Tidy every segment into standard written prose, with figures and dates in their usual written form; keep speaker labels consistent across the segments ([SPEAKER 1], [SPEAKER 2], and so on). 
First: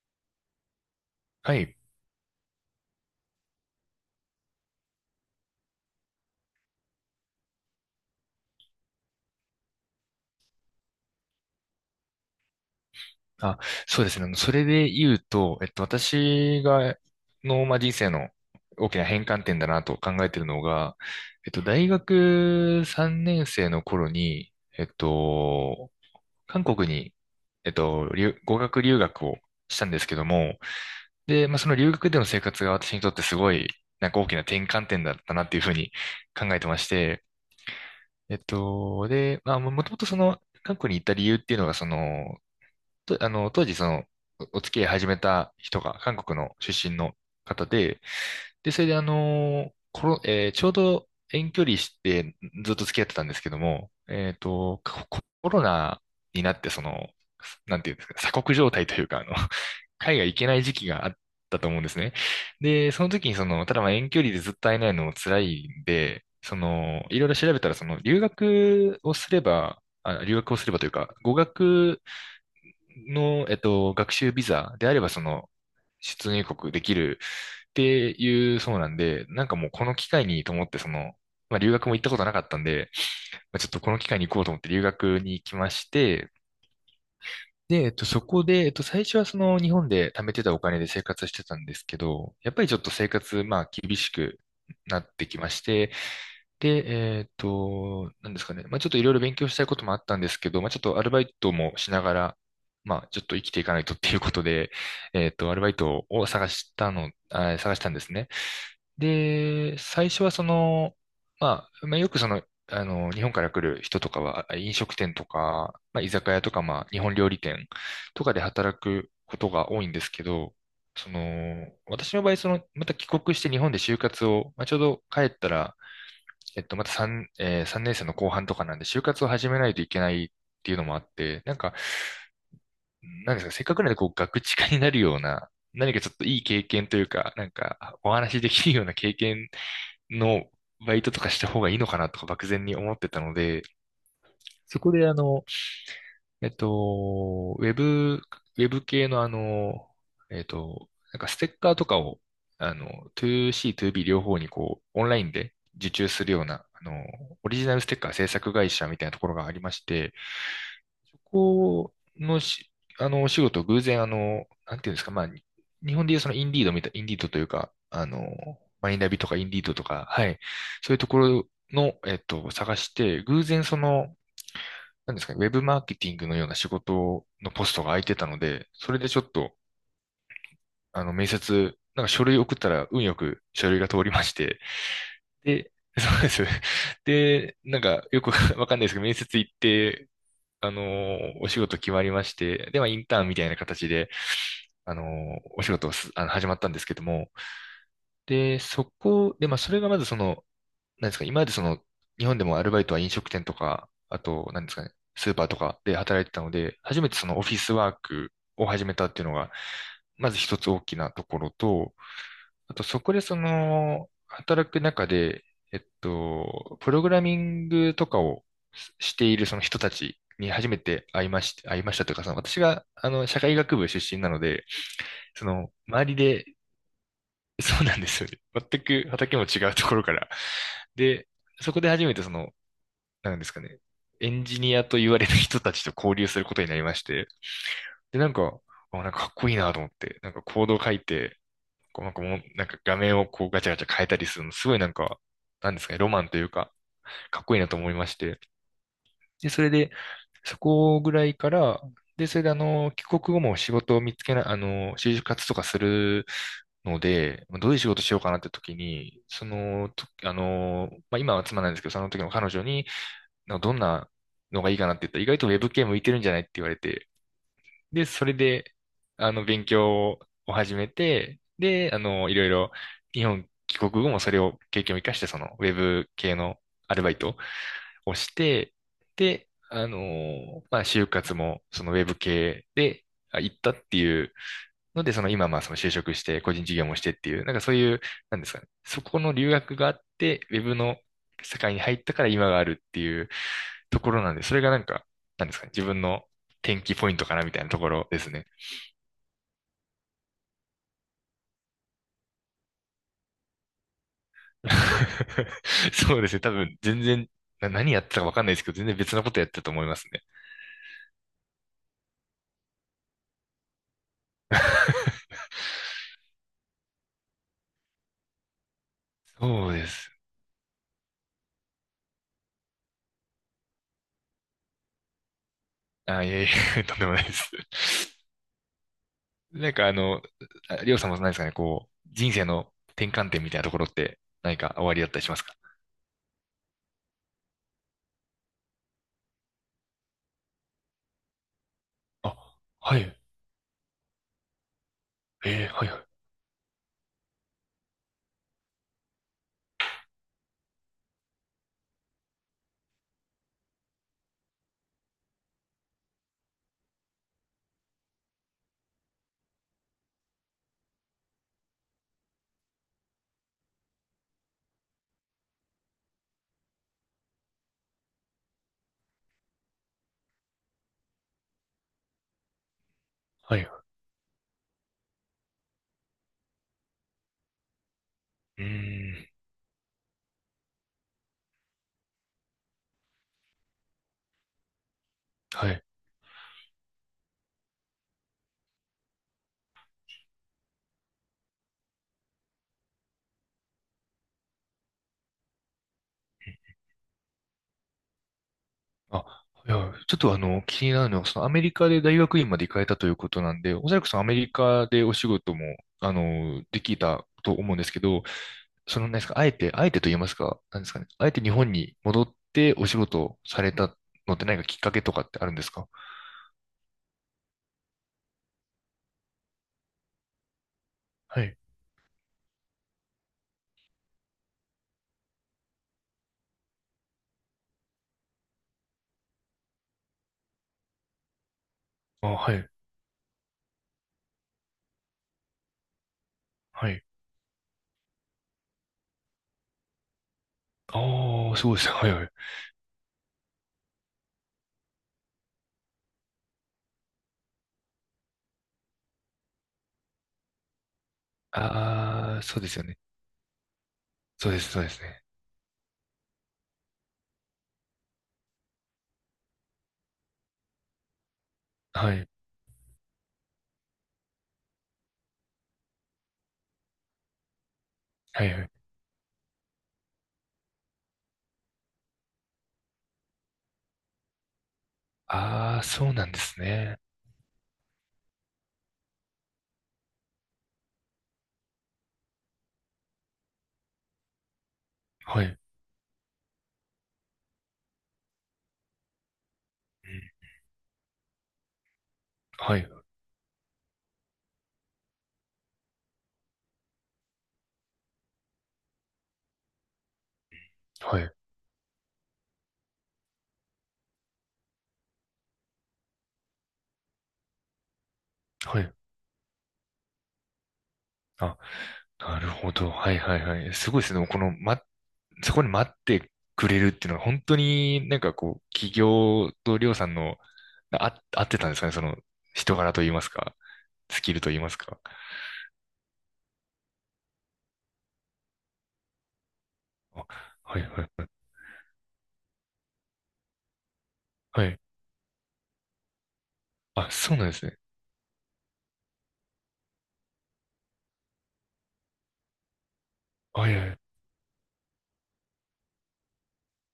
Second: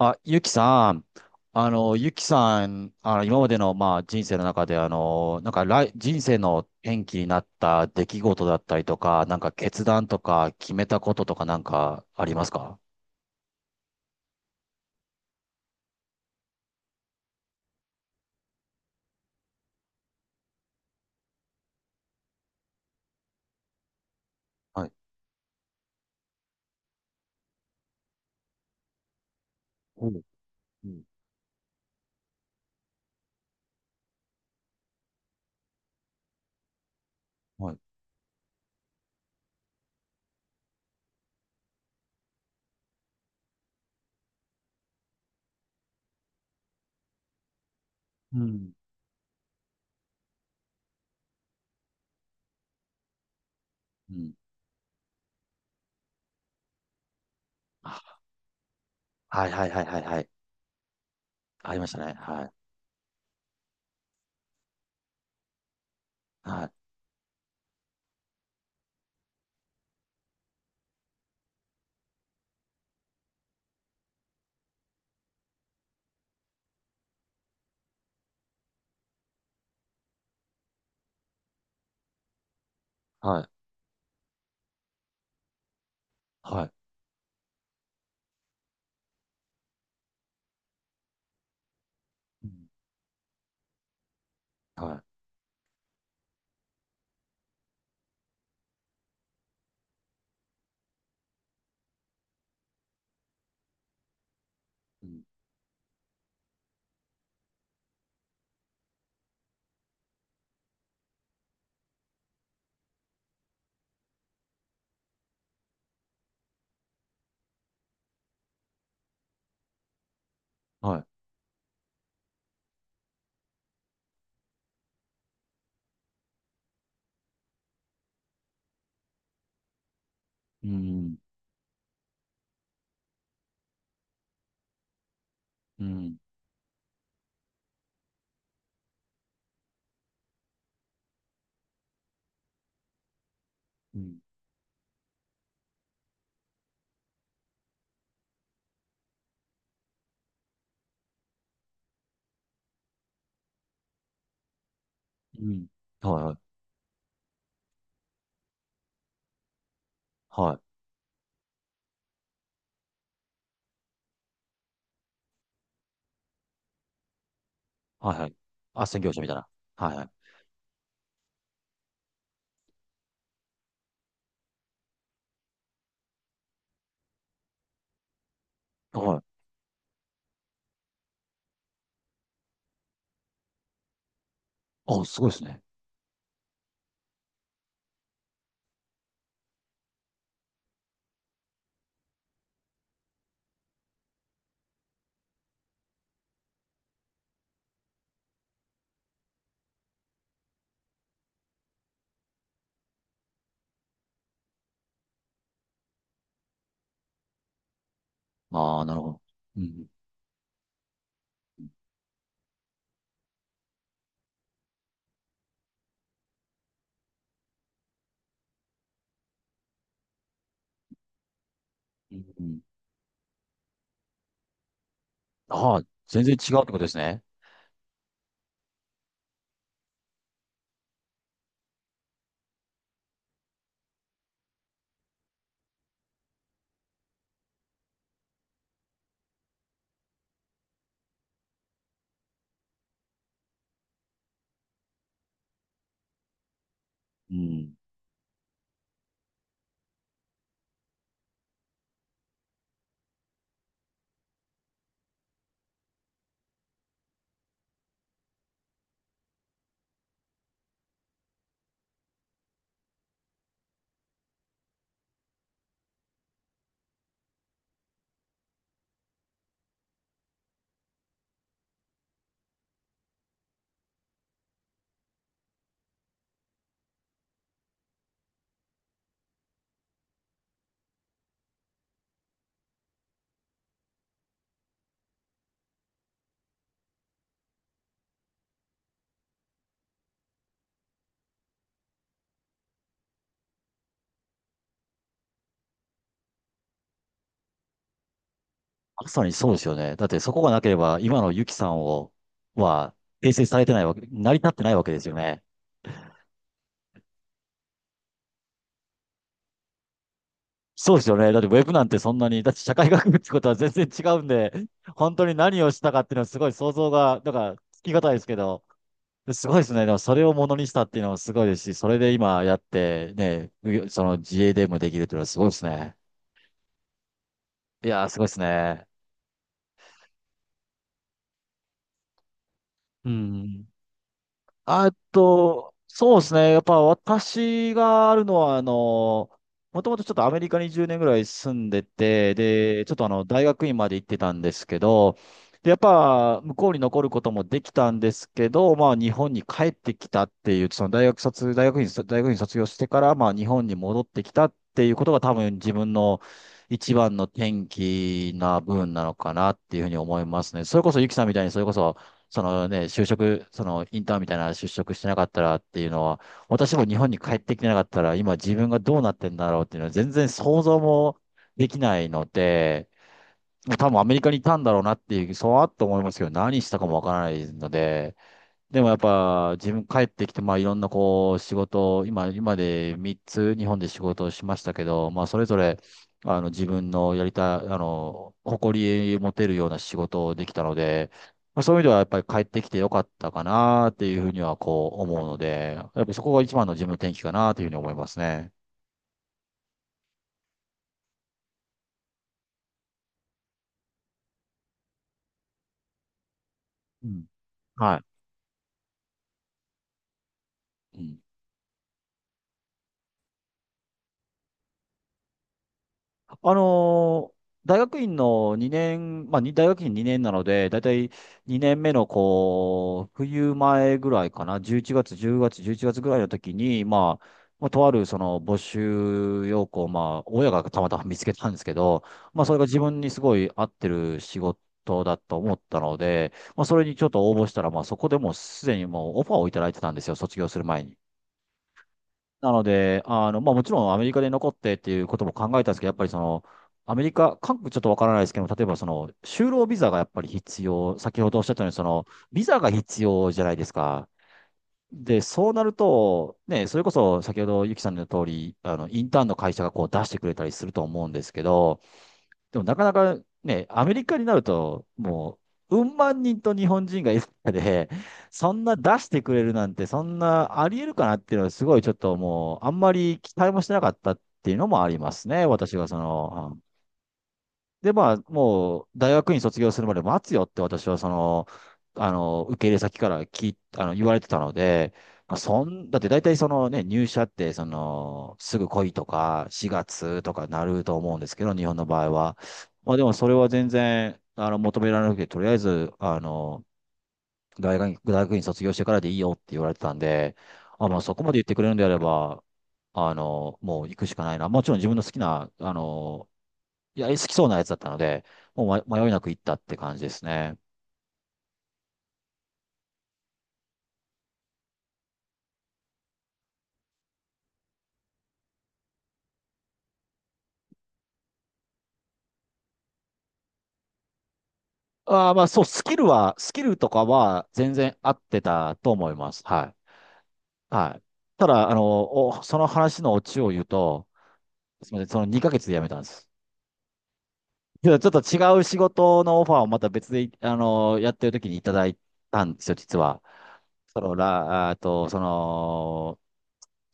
[SPEAKER 1] あ、ゆきさん、
[SPEAKER 2] はい。
[SPEAKER 1] 今までの、まあ、人生の中で、なんか、人生の転機になった出来事だったりとか、なんか、決断とか、決めたこととか、なんか、ありますか？
[SPEAKER 2] あ、そうですね。それで言うと、私が、まあ、人生の大きな変換点だなと考えているのが、大学3年生の頃に、え
[SPEAKER 1] は
[SPEAKER 2] っ
[SPEAKER 1] い。
[SPEAKER 2] と、韓国に、語学留学をしたんです
[SPEAKER 1] お
[SPEAKER 2] け
[SPEAKER 1] う。
[SPEAKER 2] ども、
[SPEAKER 1] うん。
[SPEAKER 2] で、まあ、その留学での生活が私にとってすごい、なんか大きな転換点だったなっていうふうに考えてまして、
[SPEAKER 1] はい。
[SPEAKER 2] で、まあ、もともとその、韓国に行った理由っていうのが、その、当時その、お付き合い始めた人が韓国の出身の方で、
[SPEAKER 1] う
[SPEAKER 2] で、
[SPEAKER 1] ん。
[SPEAKER 2] それでコロ、えーちょうど遠距離してずっと付き合ってたんですけども、
[SPEAKER 1] うん。
[SPEAKER 2] コロナになってその、なんていうんですか、
[SPEAKER 1] あ、
[SPEAKER 2] 鎖国状態というか、
[SPEAKER 1] は いはいはいはい
[SPEAKER 2] 海
[SPEAKER 1] は
[SPEAKER 2] 外
[SPEAKER 1] い。
[SPEAKER 2] 行けない時期があったと
[SPEAKER 1] あり
[SPEAKER 2] 思うん
[SPEAKER 1] ま
[SPEAKER 2] で
[SPEAKER 1] した
[SPEAKER 2] すね。
[SPEAKER 1] ね。はい。
[SPEAKER 2] で、その時にその、ただまあ遠距離でずっと会えないのも辛いんで、そ
[SPEAKER 1] はい。
[SPEAKER 2] の、いろいろ調べたら、その、留学をすれば、あ、留学をすればというか、語学の、学習ビザであれば、その、出入国できるっていうそうなんで、なんかもうこの機会にと思って、その、まあ、留学も行ったことなかったんで、
[SPEAKER 1] はい。
[SPEAKER 2] まあ、ちょっとこの機会に行こうと思って留学に行きまして、
[SPEAKER 1] はい。
[SPEAKER 2] で、そこで、最初はその日本で貯めてたお金で生活してたんですけど、
[SPEAKER 1] う
[SPEAKER 2] やっぱ
[SPEAKER 1] ん、
[SPEAKER 2] りちょっと生活、まあ、厳しくな
[SPEAKER 1] は
[SPEAKER 2] ってきまして、で、なんですかね、まあ、ちょっといろいろ勉強したいこともあったんですけど、まあ、ちょっとアルバイトもしながら、まあ、ちょっと生きていかないとっていうことで、
[SPEAKER 1] い。うん、
[SPEAKER 2] アルバイトを探したの、あ、探したんですね。で、最初はその、まあ、まあ、よくその、日本から来る人とかは、飲食店とか、まあ、居酒屋とか、まあ、日本料理店とかで働くことが多いんですけど、
[SPEAKER 1] はい。
[SPEAKER 2] その、私の場合、その、また帰国して日本で就活を、まあ、ちょうど帰ったら、また3年生の後半とかなんで、就活を始めないといけないっ
[SPEAKER 1] う
[SPEAKER 2] ていうのもあっ
[SPEAKER 1] ん。
[SPEAKER 2] て、なんか、なんですか、せっかくなんで、こう、ガクチカになるような、
[SPEAKER 1] う
[SPEAKER 2] 何かちょ
[SPEAKER 1] ん。
[SPEAKER 2] っといい経験というか、なんか、お話しできるような経験のバイトとかした方がいいのかなとか漠然に思ってたので、
[SPEAKER 1] うん。
[SPEAKER 2] そこでえっと、ウェブ、ウェブ系のなんかステッカーとかを、あの、2C、2B 両方にこう、オンライン
[SPEAKER 1] う
[SPEAKER 2] で
[SPEAKER 1] ん、
[SPEAKER 2] 受注
[SPEAKER 1] はい
[SPEAKER 2] す
[SPEAKER 1] は
[SPEAKER 2] るよう
[SPEAKER 1] い。
[SPEAKER 2] な、オリジナルステッカー制作会社みたいなところがありまして、
[SPEAKER 1] はい。
[SPEAKER 2] そこのお仕事、偶然、なんていうんですか、まあ、日本でいうそのインディードみたい、インディードというか、
[SPEAKER 1] はいはい。
[SPEAKER 2] マ
[SPEAKER 1] 斡
[SPEAKER 2] イ
[SPEAKER 1] 旋
[SPEAKER 2] ナ
[SPEAKER 1] 業
[SPEAKER 2] ビ
[SPEAKER 1] 者み
[SPEAKER 2] と
[SPEAKER 1] たい
[SPEAKER 2] かイ
[SPEAKER 1] な。
[SPEAKER 2] ンディードと
[SPEAKER 1] はいは
[SPEAKER 2] か、
[SPEAKER 1] い。
[SPEAKER 2] はい、そういうところの、探して、偶然その、なんですかね、ウェブマーケティングのような仕事のポストが空いてたので、それで
[SPEAKER 1] は
[SPEAKER 2] ちょ
[SPEAKER 1] い。
[SPEAKER 2] っと、面接、なんか書類送ったら運よく書類が通りまして、
[SPEAKER 1] あ、すごいですね。
[SPEAKER 2] で、そうです。で、なんか、よく わかんないですけど、面接行って、お仕事決まりまして、で、まあ、インターンみたいな形で、お仕事をすあの、始まったんですけども、で、で、まあ、それがまずその、なんですか、今までその、日本でもアルバイトは飲食店とか、あと、なんですかね、スーパーとかで働いてたので、初めてそのオフィスワークを
[SPEAKER 1] ああ、
[SPEAKER 2] 始
[SPEAKER 1] な
[SPEAKER 2] め
[SPEAKER 1] る
[SPEAKER 2] た
[SPEAKER 1] ほ
[SPEAKER 2] って
[SPEAKER 1] ど。
[SPEAKER 2] いうのが、
[SPEAKER 1] うん。
[SPEAKER 2] まず一つ大きなところと、あと、そこでその、働く中で、プログラミングとかをしているその人たちに初めて会いましたという
[SPEAKER 1] う
[SPEAKER 2] か、その私
[SPEAKER 1] ん。
[SPEAKER 2] が、社会学部出身なので、その、
[SPEAKER 1] ああ、
[SPEAKER 2] 周り
[SPEAKER 1] 全然
[SPEAKER 2] で、
[SPEAKER 1] 違うってことですね。
[SPEAKER 2] そうなんですよね。全く畑も違うところから。で、そこで初めてその、なんですかね、エンジニアと言われる人たちと交流することになりまして、で、なんか、あ、なんかかっこいいなと思って、なんかコードを書いて、こうなんかもう、なんか画面をこうガチャガチャ変えたりするの、すごいなんか、なんですかね、ロマンというか、
[SPEAKER 1] う
[SPEAKER 2] かっこいいな
[SPEAKER 1] ん。
[SPEAKER 2] と思いまして。で、それで、そこぐらいから、で、それで帰国後も仕事を見つけない、就活とかするので、まあどういう仕事しようかなって時に、その、とあの、まあ、今は妻なんですけど、その時の彼女に、なんかどんなのがいいかなって言ったら、意外とウェブ系向いてるんじゃないって言われて、で、それで、勉強を始めて、で、いろいろ、日本帰国後もそれを経験を生かして、その、ウェブ系のアルバイトをして、で、まあ、就活も、そのウェブ系で、行ったっていうので、その今、まあ、その就職して、個人事業もしてっていう、なんかそういう、なんですかね。そこの留学があって、ウェブの世界に入ったから今があるっていうところなんで、それがなんか、なんですかね。自分の転機ポイントかなみたいなところですね。
[SPEAKER 1] まさにそうですよね。だってそこがなければ、今のユキさんを、は、形成されてないわけ、成り立ってないわけですよね。
[SPEAKER 2] そうですね。多分、全然、何やってたかわかんないですけど、全然別のことやってたと思いますね。
[SPEAKER 1] そうですよね。だってウェブなんてそんなに、だって社会学部ってことは全然違うんで、本当に 何をしたかっていうのはすごい想像が、だからつきがたいですけど、すごいで
[SPEAKER 2] そ
[SPEAKER 1] す
[SPEAKER 2] う
[SPEAKER 1] ね。
[SPEAKER 2] で
[SPEAKER 1] でも
[SPEAKER 2] す。
[SPEAKER 1] それをものにしたっていうのもすごいですし、それで今やってね、その自営でもできるっていうのはすごいですね。
[SPEAKER 2] あ、いえいえ、とんでもないです。
[SPEAKER 1] いやー、すごいですね。
[SPEAKER 2] なんかありょうさんも何ですかね、こう、人生の
[SPEAKER 1] う
[SPEAKER 2] 転換点みたいな
[SPEAKER 1] ん。
[SPEAKER 2] ところって何か終
[SPEAKER 1] あ
[SPEAKER 2] わりだったりしますか？
[SPEAKER 1] と、そうですね。やっぱ私があるのは、もともとちょっとアメリカに10年ぐらい住んでて、
[SPEAKER 2] あ、
[SPEAKER 1] で、ちょっ
[SPEAKER 2] は
[SPEAKER 1] と
[SPEAKER 2] い。
[SPEAKER 1] 大学院まで行ってたんですけど、
[SPEAKER 2] えー、
[SPEAKER 1] で、やっ
[SPEAKER 2] はいはい。
[SPEAKER 1] ぱ向こうに残ることもできたんですけど、まあ日本に帰ってきたっていう、その大学院卒業してから、まあ日本に戻ってきたっていうことが多分自分の一番の転機な部分なのかなっていうふうに思いますね。それこそゆきさんみたいに、それこそそのね、そのインターンみたいな就職してなかったらっていうのは、私も日本に帰ってきてなかったら、今自分がどうなってんだろうっていうのは全然想像もできないので、
[SPEAKER 2] はい。
[SPEAKER 1] もう多分アメリカにいたんだろうなっていう、そうあっと思いますけど、何したかもわからないので、
[SPEAKER 2] う
[SPEAKER 1] でもやっ
[SPEAKER 2] ーん。
[SPEAKER 1] ぱ自分帰ってきて、まあいろんなこう仕事を、今で3つ日本で仕事をしましたけど、まあそれぞ
[SPEAKER 2] は
[SPEAKER 1] れ、
[SPEAKER 2] い。
[SPEAKER 1] 自分のやりたい、誇り持てるような仕事をできたので、まあそういう意味ではやっぱり帰ってきてよかったかなっていうふうにはこう思うので、やっぱりそこが一番の自分の転機かなというふうに思いますね。
[SPEAKER 2] あ、いや、ちょっと気になるのは、そのアメリカで大学院まで行かれたということなんで、おそらくそのアメリカでお仕事も、でき
[SPEAKER 1] うん。
[SPEAKER 2] たと思うんですけ
[SPEAKER 1] は
[SPEAKER 2] ど、その、なんですか、あえて、あえてと言いますか、なんです
[SPEAKER 1] い。う
[SPEAKER 2] かね、
[SPEAKER 1] ん。
[SPEAKER 2] あえて日本に戻ってお仕事をされたのって何かきっかけとかってあるんですか？
[SPEAKER 1] あのー大学院の2年、まあ、に大学院2年なので、だいたい
[SPEAKER 2] はい。
[SPEAKER 1] 2年目のこう、冬前ぐらいかな、11月、10月、11月ぐらいの時に、まあ、とあるその募集要項、まあ、親がたまたま見つけたんですけど、
[SPEAKER 2] あ、
[SPEAKER 1] まあ、
[SPEAKER 2] は
[SPEAKER 1] それが
[SPEAKER 2] い。
[SPEAKER 1] 自分にすごい合ってる仕事だと思ったので、まあ、それ
[SPEAKER 2] は
[SPEAKER 1] にち
[SPEAKER 2] い。
[SPEAKER 1] ょっと応募したら、まあ、そこでもうすでにもうオファーをいただいてたんですよ、卒業する前に。
[SPEAKER 2] ああ、そうですね。はいはい。
[SPEAKER 1] なので、まあもちろんアメリカで残ってっていうことも考えたんですけど、やっぱりその、アメリカ、韓国ちょっとわからないですけど例えばその、就労ビザがやっぱり必要、先ほどおっしゃったように、その、
[SPEAKER 2] ああ、
[SPEAKER 1] ビ
[SPEAKER 2] そ
[SPEAKER 1] ザ
[SPEAKER 2] うで
[SPEAKER 1] が
[SPEAKER 2] すよね。
[SPEAKER 1] 必要じゃないですか。
[SPEAKER 2] そうです、そうです
[SPEAKER 1] で、
[SPEAKER 2] ね。
[SPEAKER 1] そうなると、ね、それこそ先ほどゆきさんの言う通り、インターンの会社がこう出してくれたりすると思うんですけど、
[SPEAKER 2] はい。
[SPEAKER 1] でもなかなかね、アメリカになると、もう、うん万人と日本人がいる中で、
[SPEAKER 2] は
[SPEAKER 1] そ
[SPEAKER 2] い
[SPEAKER 1] ん
[SPEAKER 2] はい。
[SPEAKER 1] な出してくれるなんて、そんなありえるかなっていうのは、すごいちょっともう、あんまり期待もしてなかったっていうのもありますね、私
[SPEAKER 2] ああ、
[SPEAKER 1] がそ
[SPEAKER 2] そうなんで
[SPEAKER 1] の、
[SPEAKER 2] すね。
[SPEAKER 1] で、まあ、もう、大学院卒業するまで待つよって私は、その、受け入れ先から聞い、あの、言われてたので、まあ、
[SPEAKER 2] はい。うん。
[SPEAKER 1] だって大体そのね、入社って、その、すぐ来いとか、4月とかなると思うんですけど、日本の場合は。
[SPEAKER 2] はい。
[SPEAKER 1] まあ、でもそれは全然、求められなくて、とりあえず、大学院卒業してからでいいよって言われてたんで、あ、まあ、そ
[SPEAKER 2] は
[SPEAKER 1] こま
[SPEAKER 2] い。
[SPEAKER 1] で言ってくれるんであれば、もう行くしかないな。もちろん自分の好きな、いや、好きそうなやつだったので、も
[SPEAKER 2] は
[SPEAKER 1] う
[SPEAKER 2] い。
[SPEAKER 1] ま迷いなく行ったって感じですね。
[SPEAKER 2] あ、なるほど。はいはいはい。すごいですね。この、ま、そこに待ってくれるっていうのは、本当になんかこう、企業とりょうさんの、あ、合ってたんですかね。その、人柄と言いますか、スキルと言いますか。
[SPEAKER 1] ああ、まあそう、スキルとかは全然合ってたと思います。は
[SPEAKER 2] あ、
[SPEAKER 1] い。
[SPEAKER 2] はい
[SPEAKER 1] はい。
[SPEAKER 2] はいはい。
[SPEAKER 1] ただ、その話のオチを言うと、
[SPEAKER 2] はい。
[SPEAKER 1] すみません、その2ヶ月で辞めたんです。
[SPEAKER 2] あ、そうなんですね。
[SPEAKER 1] けどちょっと違う仕事のオファーをまた別で、やってる時にいただいたんですよ、実は。
[SPEAKER 2] はいはい。
[SPEAKER 1] あと、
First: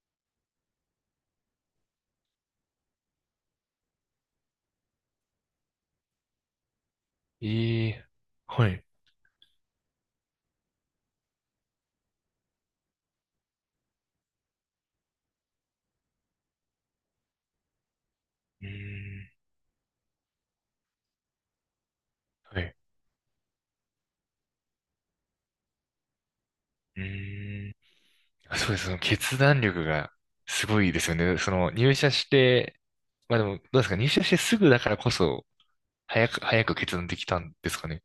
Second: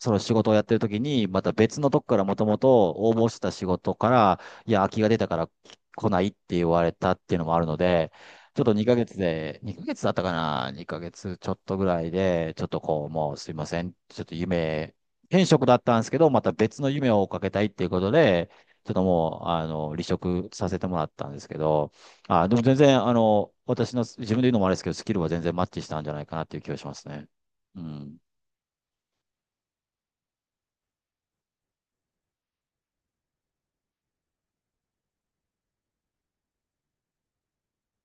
[SPEAKER 1] その仕事をやってる時に、また別のとこからもともと応募してた仕事から、いや、空きが出たから来ないって言われたっていうのもあるの
[SPEAKER 2] ええ。
[SPEAKER 1] で、ちょっ
[SPEAKER 2] は
[SPEAKER 1] と
[SPEAKER 2] い。
[SPEAKER 1] 2ヶ月で、2ヶ月だったかな？ 2 ヶ月ちょっとぐらいで、ちょっとこう、もうすいません。ちょっと転職だったんですけど、また別の夢を追っかけたいっていうことで、
[SPEAKER 2] うー
[SPEAKER 1] ちょっと
[SPEAKER 2] ん。
[SPEAKER 1] もう、離職させてもらったんですけど、あ、で
[SPEAKER 2] は
[SPEAKER 1] も
[SPEAKER 2] い。
[SPEAKER 1] 全然、自分で言うのもあれですけど、スキルは全然マッチしたんじゃないかなっていう気がしま
[SPEAKER 2] う
[SPEAKER 1] すね。
[SPEAKER 2] ーん。
[SPEAKER 1] うん。
[SPEAKER 2] そうです。その決断力がすごいですよね。その入社して、まあでも、どうですか、入社してすぐだからこそ、早く、早く決断できたんですかね。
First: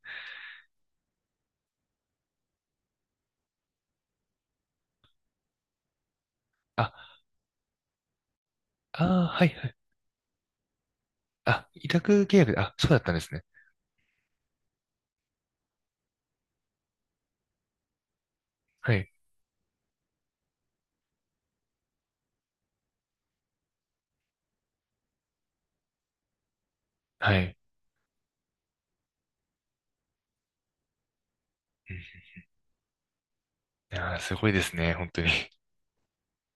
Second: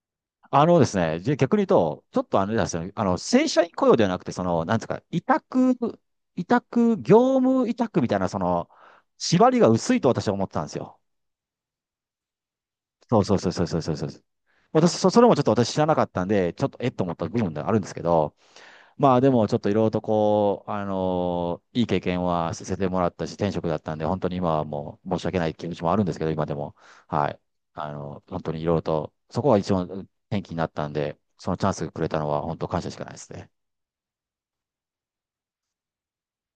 [SPEAKER 1] あのですね、じゃあ逆に言うと、ちょっとあれなんですよね、正社員雇用ではなくて、その、なんですか、委託、委託、
[SPEAKER 2] あ、
[SPEAKER 1] 業務委託みたいな、その、
[SPEAKER 2] ああ、は
[SPEAKER 1] 縛
[SPEAKER 2] い、
[SPEAKER 1] りが
[SPEAKER 2] はい。
[SPEAKER 1] 薄いと私は思ってたんですよ。
[SPEAKER 2] あ、委託契約で、あ、そうだったん
[SPEAKER 1] そ
[SPEAKER 2] で
[SPEAKER 1] う
[SPEAKER 2] す
[SPEAKER 1] そう
[SPEAKER 2] ね。
[SPEAKER 1] そうそうそうそうそう。それもちょっと私知らなかったんで、ちょっとえっと思った部分ではあるんですけど、
[SPEAKER 2] はい、
[SPEAKER 1] まあでもちょっといろいろとこう、いい経験はさせてもらったし、転職だったんで、本当に今はもう申し訳ない気持ちもあるんですけど、今でも。は
[SPEAKER 2] は
[SPEAKER 1] い。
[SPEAKER 2] い。
[SPEAKER 1] 本当にいろいろと、そこが一番転機になったんで、そのチャンス
[SPEAKER 2] うん。
[SPEAKER 1] くれたのは本当感謝しかないですね。
[SPEAKER 2] いやー、すごいですね、本当に。